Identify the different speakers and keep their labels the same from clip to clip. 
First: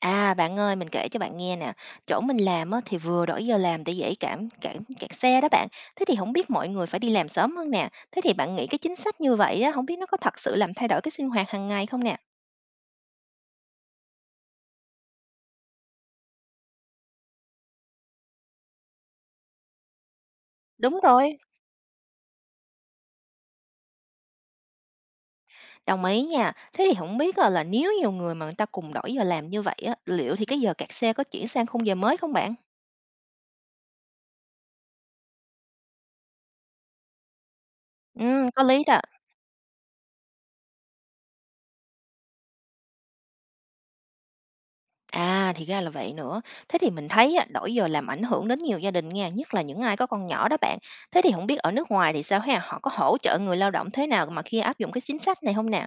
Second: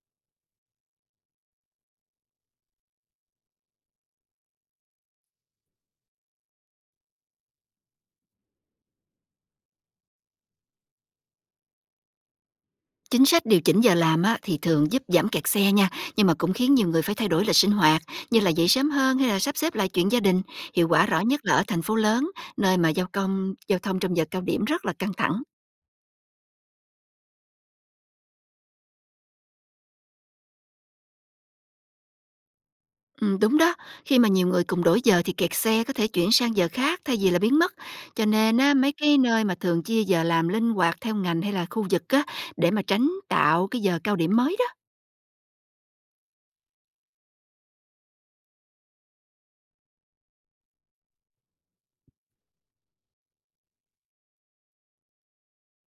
Speaker 1: À, bạn ơi, mình kể cho bạn nghe nè, chỗ mình làm á, thì vừa đổi giờ làm để dễ cảm cảm kẹt xe đó bạn. Thế thì không biết mọi người phải đi làm sớm hơn nè. Thế thì bạn nghĩ cái chính sách như vậy á, không biết nó có thật sự làm thay đổi cái sinh hoạt hàng ngày không nè?
Speaker 2: Chính sách điều chỉnh giờ làm á, thì thường giúp giảm kẹt xe nha, nhưng mà cũng khiến nhiều người phải thay đổi lịch sinh hoạt, như là dậy sớm hơn hay là sắp xếp lại chuyện gia đình. Hiệu
Speaker 1: Đúng
Speaker 2: quả rõ
Speaker 1: rồi.
Speaker 2: nhất là ở thành phố lớn, nơi mà giao thông trong giờ cao điểm rất là căng thẳng.
Speaker 1: Đồng ý nha. Thế thì không biết á, là nếu nhiều người mà người ta cùng đổi giờ làm như vậy á, liệu thì cái giờ kẹt xe có chuyển sang khung giờ mới không bạn?
Speaker 2: Ừ, đúng đó, khi mà nhiều người cùng đổi giờ thì kẹt xe có thể chuyển sang giờ khác thay vì là biến mất. Cho
Speaker 1: Ừ,
Speaker 2: nên
Speaker 1: có
Speaker 2: á,
Speaker 1: lý
Speaker 2: mấy
Speaker 1: đó.
Speaker 2: cái nơi mà thường chia giờ làm linh hoạt theo ngành hay là khu vực á, để mà tránh tạo cái giờ cao điểm mới đó.
Speaker 1: À, thì ra là vậy nữa. Thế thì mình thấy á, đổi giờ làm ảnh hưởng đến nhiều gia đình nha, nhất là những ai có con nhỏ đó bạn. Thế thì không biết ở nước ngoài thì sao ha? Họ có hỗ trợ người lao động thế nào mà khi áp dụng cái chính sách này không nè?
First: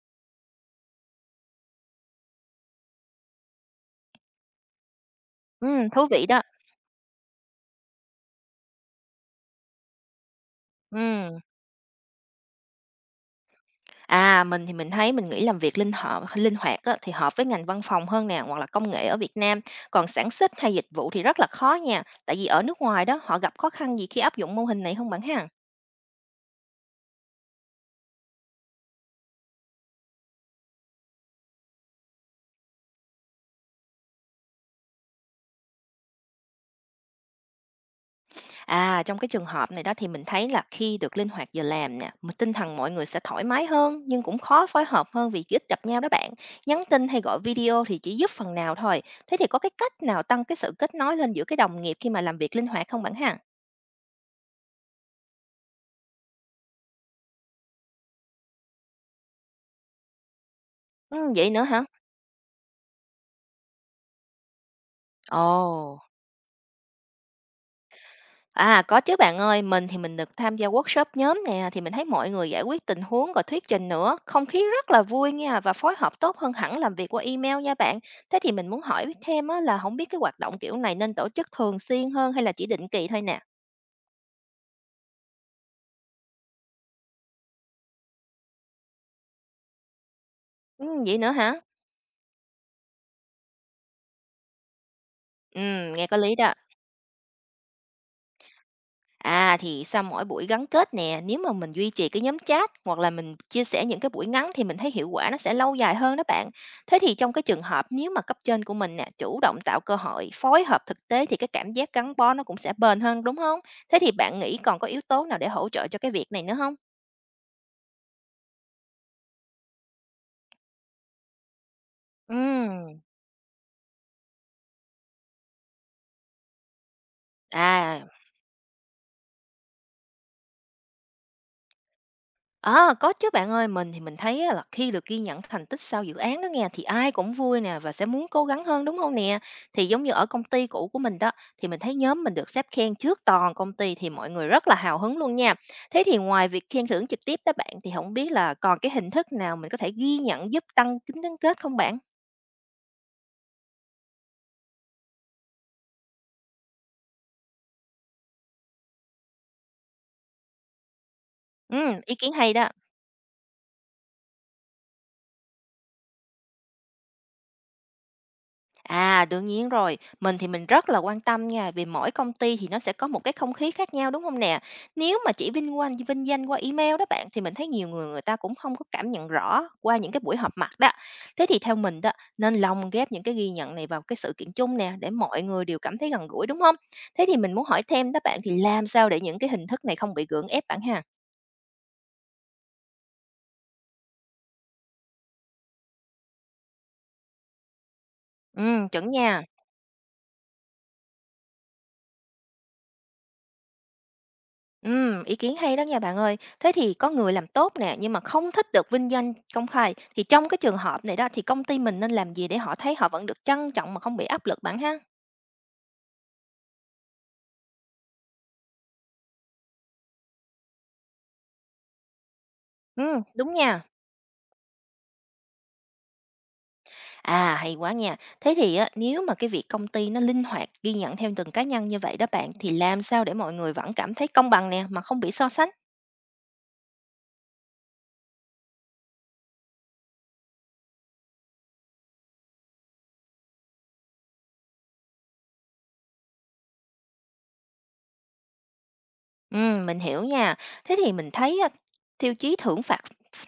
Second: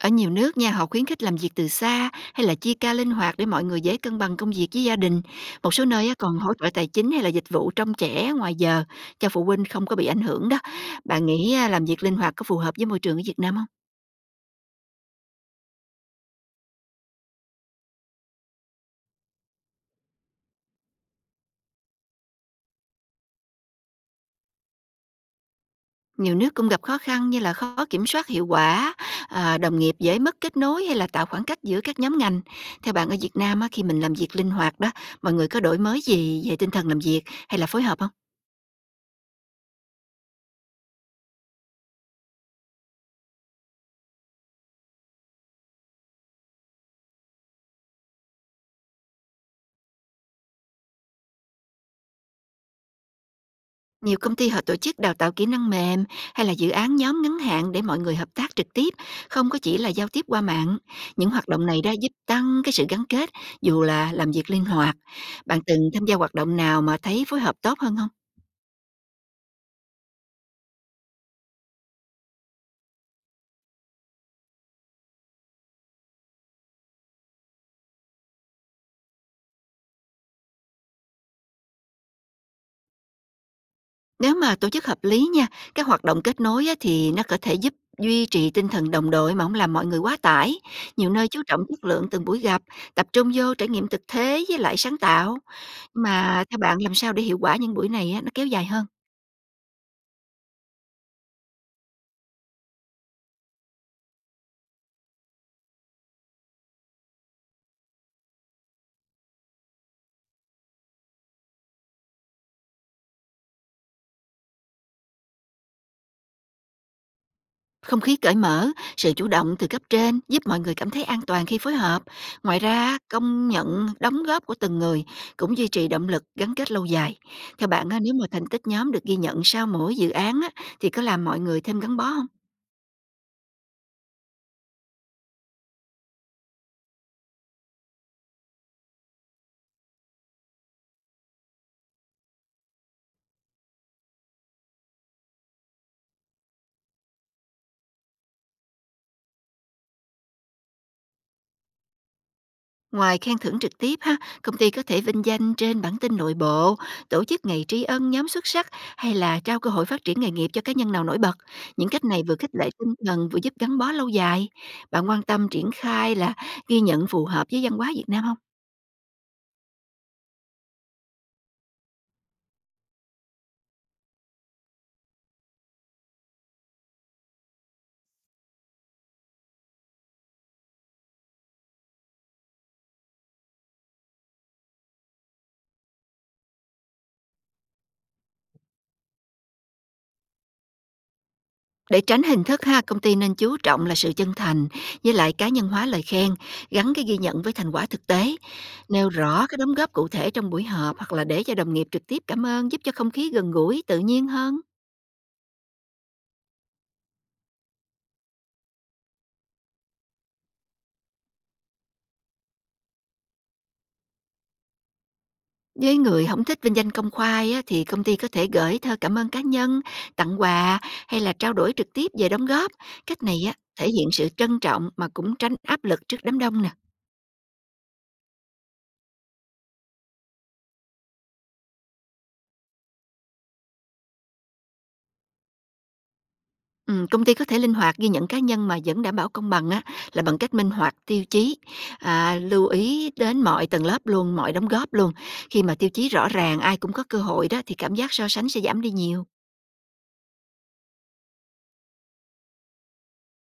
Speaker 2: Ở nhiều nước nha, họ khuyến khích làm việc từ xa hay là chia ca linh hoạt để mọi người dễ cân bằng công việc với gia đình. Một số
Speaker 1: Ừ, thú
Speaker 2: nơi á,
Speaker 1: vị
Speaker 2: còn
Speaker 1: đó.
Speaker 2: hỗ trợ tài chính hay là dịch vụ trông trẻ ngoài giờ cho phụ huynh không có bị ảnh hưởng đó. Bạn
Speaker 1: Ừ.
Speaker 2: nghĩ á, làm việc linh hoạt có phù hợp với môi trường ở Việt Nam không?
Speaker 1: À, mình thì mình thấy mình nghĩ làm việc linh hoạt á, thì hợp với ngành văn phòng hơn nè, hoặc là công nghệ ở Việt Nam. Còn sản xuất hay dịch vụ thì rất là khó nha. Tại vì ở nước ngoài đó họ gặp khó khăn gì khi áp dụng mô hình này không bạn ha?
Speaker 2: Nhiều nước cũng gặp khó khăn như là khó kiểm soát hiệu quả, đồng nghiệp dễ mất kết nối hay là tạo khoảng cách giữa các nhóm ngành. Theo bạn ở Việt Nam á, khi mình làm việc linh hoạt đó, mọi người có đổi mới gì về tinh thần làm việc hay là phối hợp không?
Speaker 1: À, trong cái trường hợp này đó thì mình thấy là khi được linh hoạt giờ làm nè, mà tinh thần mọi người sẽ thoải mái hơn nhưng cũng khó phối hợp hơn vì ít gặp nhau đó bạn. Nhắn tin hay gọi video thì chỉ giúp phần nào thôi. Thế thì có cái cách nào tăng cái sự kết nối lên giữa cái đồng nghiệp khi mà làm việc linh hoạt không bạn ha?
Speaker 2: Nhiều công ty họ tổ chức đào tạo kỹ năng mềm hay là dự án nhóm ngắn hạn để mọi người hợp tác trực tiếp, không có chỉ là giao tiếp qua mạng. Những
Speaker 1: Ừ,
Speaker 2: hoạt
Speaker 1: vậy nữa
Speaker 2: động này
Speaker 1: hả?
Speaker 2: đã giúp tăng cái sự gắn kết dù là làm việc linh hoạt. Bạn từng
Speaker 1: Ồ.
Speaker 2: tham gia hoạt động nào mà thấy phối hợp tốt hơn không?
Speaker 1: À, có chứ bạn ơi, mình thì mình được tham gia workshop nhóm nè, thì mình thấy mọi người giải quyết tình huống rồi thuyết trình nữa, không khí rất là vui nha và phối hợp tốt hơn hẳn làm việc qua email nha bạn. Thế thì mình muốn hỏi thêm á, là không biết cái hoạt động kiểu này nên tổ chức thường xuyên hơn hay là chỉ định kỳ thôi nè.
Speaker 2: Nếu mà tổ chức hợp lý nha, các hoạt động kết nối á, thì nó có thể giúp duy trì tinh thần đồng đội mà không làm mọi người quá tải.
Speaker 1: Ừ,
Speaker 2: Nhiều
Speaker 1: vậy
Speaker 2: nơi
Speaker 1: nữa
Speaker 2: chú
Speaker 1: hả?
Speaker 2: trọng chất lượng từng buổi gặp, tập trung vô trải nghiệm thực thế với lại sáng tạo.
Speaker 1: Ừ, nghe có lý
Speaker 2: Mà
Speaker 1: đó.
Speaker 2: theo bạn làm sao để hiệu quả những buổi này á, nó kéo dài hơn?
Speaker 1: À, thì sau mỗi buổi gắn kết nè, nếu mà mình duy trì cái nhóm chat hoặc là mình chia sẻ những cái buổi ngắn thì mình thấy hiệu quả nó sẽ lâu dài hơn đó bạn. Thế thì trong cái trường hợp nếu mà cấp trên của mình nè chủ động tạo cơ hội phối hợp thực tế thì cái cảm giác gắn bó nó cũng sẽ bền hơn đúng không? Thế thì bạn nghĩ còn có yếu tố nào để hỗ trợ cho cái việc này nữa không?
Speaker 2: Không khí cởi mở, sự chủ động từ cấp trên giúp mọi người cảm thấy an toàn khi phối hợp. Ngoài ra,
Speaker 1: Ừm,
Speaker 2: công nhận đóng góp của từng người cũng duy trì động lực gắn kết lâu dài. Theo bạn, á,
Speaker 1: à.
Speaker 2: nếu mà thành tích nhóm được ghi nhận sau mỗi dự án á, thì có làm mọi người thêm gắn bó không?
Speaker 1: À, có chứ bạn ơi, mình thì mình thấy á là khi được ghi nhận thành tích sau dự án đó nghe thì ai cũng vui nè và sẽ muốn cố gắng hơn đúng không nè? Thì giống như ở công ty cũ của mình đó thì mình thấy nhóm mình được sếp khen trước toàn công ty thì mọi người rất là hào hứng luôn nha. Thế thì ngoài việc khen thưởng trực tiếp đó bạn thì không biết là còn cái hình thức nào mình có thể ghi nhận giúp tăng tính gắn kết không bạn?
Speaker 2: Ngoài khen thưởng trực tiếp ha, công ty có thể vinh danh trên bản tin nội bộ, tổ chức ngày tri ân nhóm xuất sắc hay là trao cơ hội phát triển nghề nghiệp cho cá nhân nào nổi bật. Những
Speaker 1: Ừ,
Speaker 2: cách
Speaker 1: ý
Speaker 2: này
Speaker 1: kiến
Speaker 2: vừa khích
Speaker 1: hay đó.
Speaker 2: lệ tinh thần vừa giúp gắn bó lâu dài. Bạn quan tâm triển khai là ghi nhận phù hợp với văn hóa Việt Nam không?
Speaker 1: À, đương nhiên rồi, mình thì mình rất là quan tâm nha, vì mỗi công ty thì nó sẽ có một cái không khí khác nhau đúng không nè? Nếu mà chỉ vinh danh qua email đó bạn, thì mình thấy nhiều người người ta cũng không có cảm nhận rõ qua những cái buổi họp mặt đó. Thế thì theo mình đó, nên lồng ghép những cái ghi nhận này vào cái sự kiện chung nè, để mọi người đều cảm thấy gần gũi, đúng không? Thế thì mình muốn hỏi thêm đó bạn, thì làm sao để những cái hình thức này không bị gượng ép bạn ha?
Speaker 2: Để tránh hình thức ha, công ty nên chú trọng là sự chân thành với lại cá nhân hóa lời khen, gắn cái ghi nhận với thành quả thực tế.
Speaker 1: Chuẩn
Speaker 2: Nêu
Speaker 1: nha.
Speaker 2: rõ cái đóng góp cụ thể trong buổi họp hoặc là để cho đồng nghiệp trực tiếp cảm ơn giúp cho không khí gần gũi, tự nhiên hơn.
Speaker 1: Ý kiến hay đó nha bạn ơi. Thế thì có người làm tốt nè, nhưng mà không thích được vinh danh công khai, thì trong cái trường hợp này đó thì công ty mình nên làm gì để họ thấy họ vẫn được trân trọng mà không bị áp lực bạn ha?
Speaker 2: Với người không thích vinh danh công khai á, thì công ty có thể gửi thơ cảm ơn cá nhân, tặng quà hay là trao đổi trực tiếp về đóng góp.
Speaker 1: Ừ,
Speaker 2: Cách này
Speaker 1: đúng
Speaker 2: á,
Speaker 1: nha.
Speaker 2: thể hiện sự trân trọng mà cũng tránh áp lực trước đám đông nè.
Speaker 1: À, hay quá nha. Thế thì á, nếu mà cái việc công ty nó linh hoạt ghi nhận theo từng cá nhân như vậy đó bạn, thì làm sao để mọi người vẫn cảm thấy công bằng nè, mà không bị so sánh?
Speaker 2: Ừ, công ty có thể linh hoạt ghi nhận cá nhân mà vẫn đảm bảo công bằng á, là bằng cách minh hoạt tiêu chí, lưu ý đến mọi tầng lớp luôn, mọi đóng góp luôn. Khi mà tiêu chí rõ ràng ai cũng có cơ hội đó thì cảm giác so sánh sẽ giảm đi nhiều.
Speaker 1: Mình hiểu nha. Thế thì mình thấy á, tiêu chí thưởng phạt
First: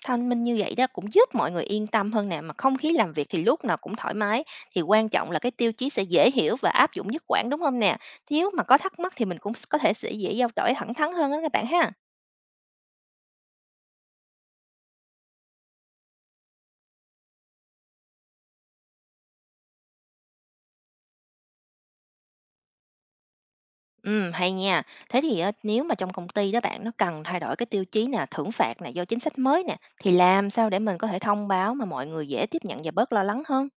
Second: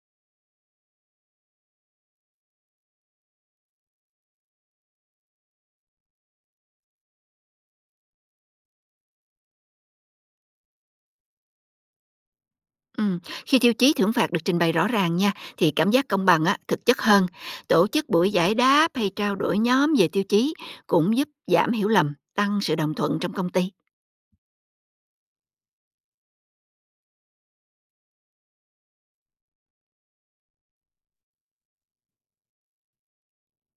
Speaker 1: thanh minh như vậy đó cũng giúp mọi người yên tâm hơn nè, mà không khí làm việc thì lúc nào cũng thoải mái, thì quan trọng là cái tiêu chí sẽ dễ hiểu và áp dụng nhất quán, đúng không nè? Nếu mà có thắc mắc thì mình cũng có thể sẽ dễ giao đổi thẳng thắn hơn đó các bạn ha.
Speaker 2: Ừm, khi tiêu chí thưởng phạt được trình bày rõ ràng nha, thì cảm giác công bằng á, thực chất hơn. Tổ chức buổi giải đáp hay trao đổi nhóm về tiêu chí cũng giúp giảm hiểu lầm, tăng sự đồng thuận trong công ty.
Speaker 1: Hay nha. Thế thì á, nếu mà trong công ty đó bạn, nó cần thay đổi cái tiêu chí nè, thưởng phạt nè, do chính sách mới nè, thì làm sao để mình có thể thông báo mà mọi người dễ tiếp nhận và bớt lo lắng hơn?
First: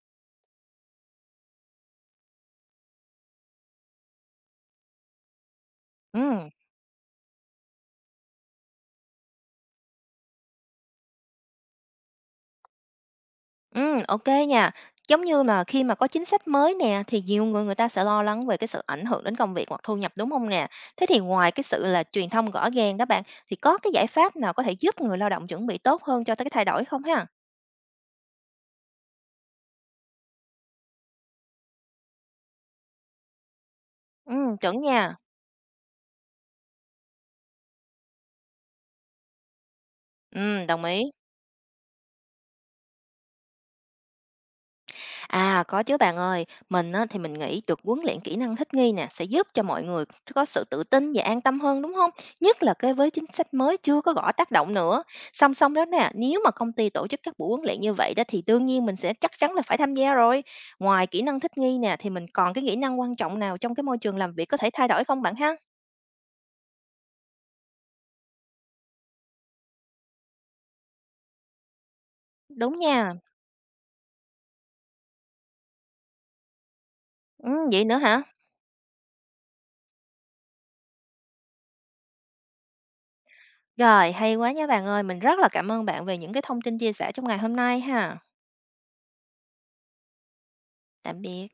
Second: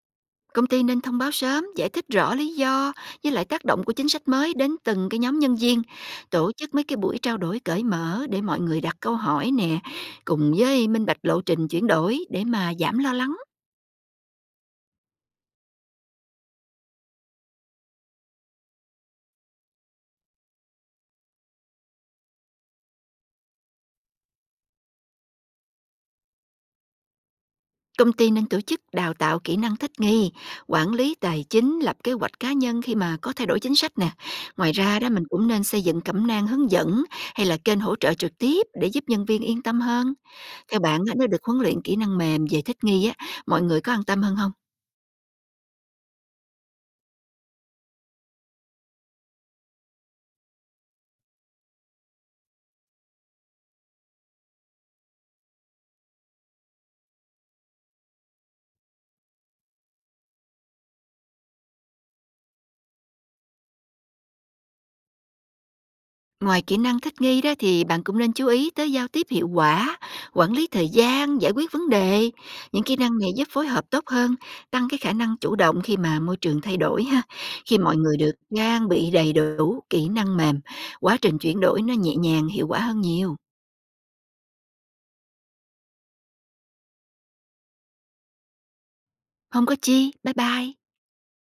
Speaker 2: Công ty nên thông báo sớm, giải thích rõ lý do với lại tác động của chính sách mới đến từng cái nhóm nhân viên.
Speaker 1: Ừm.
Speaker 2: Tổ chức mấy cái buổi trao đổi cởi mở để mọi người đặt câu hỏi nè, cùng với minh bạch lộ trình chuyển đổi để mà giảm lo lắng.
Speaker 1: Ok nha. Giống như mà khi mà có chính sách mới nè, thì nhiều người người ta sẽ lo lắng về cái sự ảnh hưởng đến công việc hoặc thu nhập, đúng không nè? Thế thì ngoài cái sự là truyền thông rõ ràng đó bạn, thì có cái giải pháp nào có thể giúp người lao động chuẩn bị tốt hơn cho tới cái thay đổi không ha?
Speaker 2: Công ty nên tổ chức đào tạo kỹ năng thích nghi, quản lý tài chính, lập kế hoạch cá nhân khi mà có thay đổi chính sách nè. Ngoài
Speaker 1: Chuẩn
Speaker 2: ra đó
Speaker 1: nha.
Speaker 2: mình cũng nên xây dựng cẩm nang hướng dẫn hay là kênh hỗ trợ trực tiếp để giúp nhân viên yên tâm hơn. Theo
Speaker 1: Đồng
Speaker 2: bạn
Speaker 1: ý.
Speaker 2: á, nếu được huấn luyện kỹ năng mềm về thích nghi á, mọi người có an tâm hơn không?
Speaker 1: À, có chứ bạn ơi, mình á, thì mình nghĩ được huấn luyện kỹ năng thích nghi nè sẽ giúp cho mọi người có sự tự tin và an tâm hơn đúng không? Nhất là cái với chính sách mới chưa có rõ tác động nữa. Song song đó nè, nếu mà công ty tổ chức các buổi huấn luyện như vậy đó thì đương nhiên mình sẽ chắc chắn là phải tham gia rồi. Ngoài kỹ năng thích nghi nè thì mình còn cái kỹ năng quan trọng nào trong cái môi trường làm việc có thể thay đổi không bạn ha?
Speaker 2: Ngoài kỹ năng thích nghi đó thì bạn cũng nên chú ý tới giao tiếp hiệu quả, quản lý thời gian, giải quyết vấn đề.
Speaker 1: Đúng
Speaker 2: Những kỹ
Speaker 1: nha.
Speaker 2: năng này giúp phối hợp tốt hơn, tăng cái khả năng chủ động khi mà môi trường thay đổi ha.
Speaker 1: Ừ,
Speaker 2: Khi
Speaker 1: vậy
Speaker 2: mọi
Speaker 1: nữa
Speaker 2: người
Speaker 1: hả?
Speaker 2: được trang bị đầy đủ kỹ năng mềm, quá trình chuyển đổi nó nhẹ nhàng, hiệu quả hơn nhiều.
Speaker 1: Rồi, hay quá nha bạn ơi, mình rất là cảm ơn bạn về những cái thông tin chia sẻ trong ngày hôm nay ha.
Speaker 2: Không có chi, bye bye.
Speaker 1: Tạm biệt.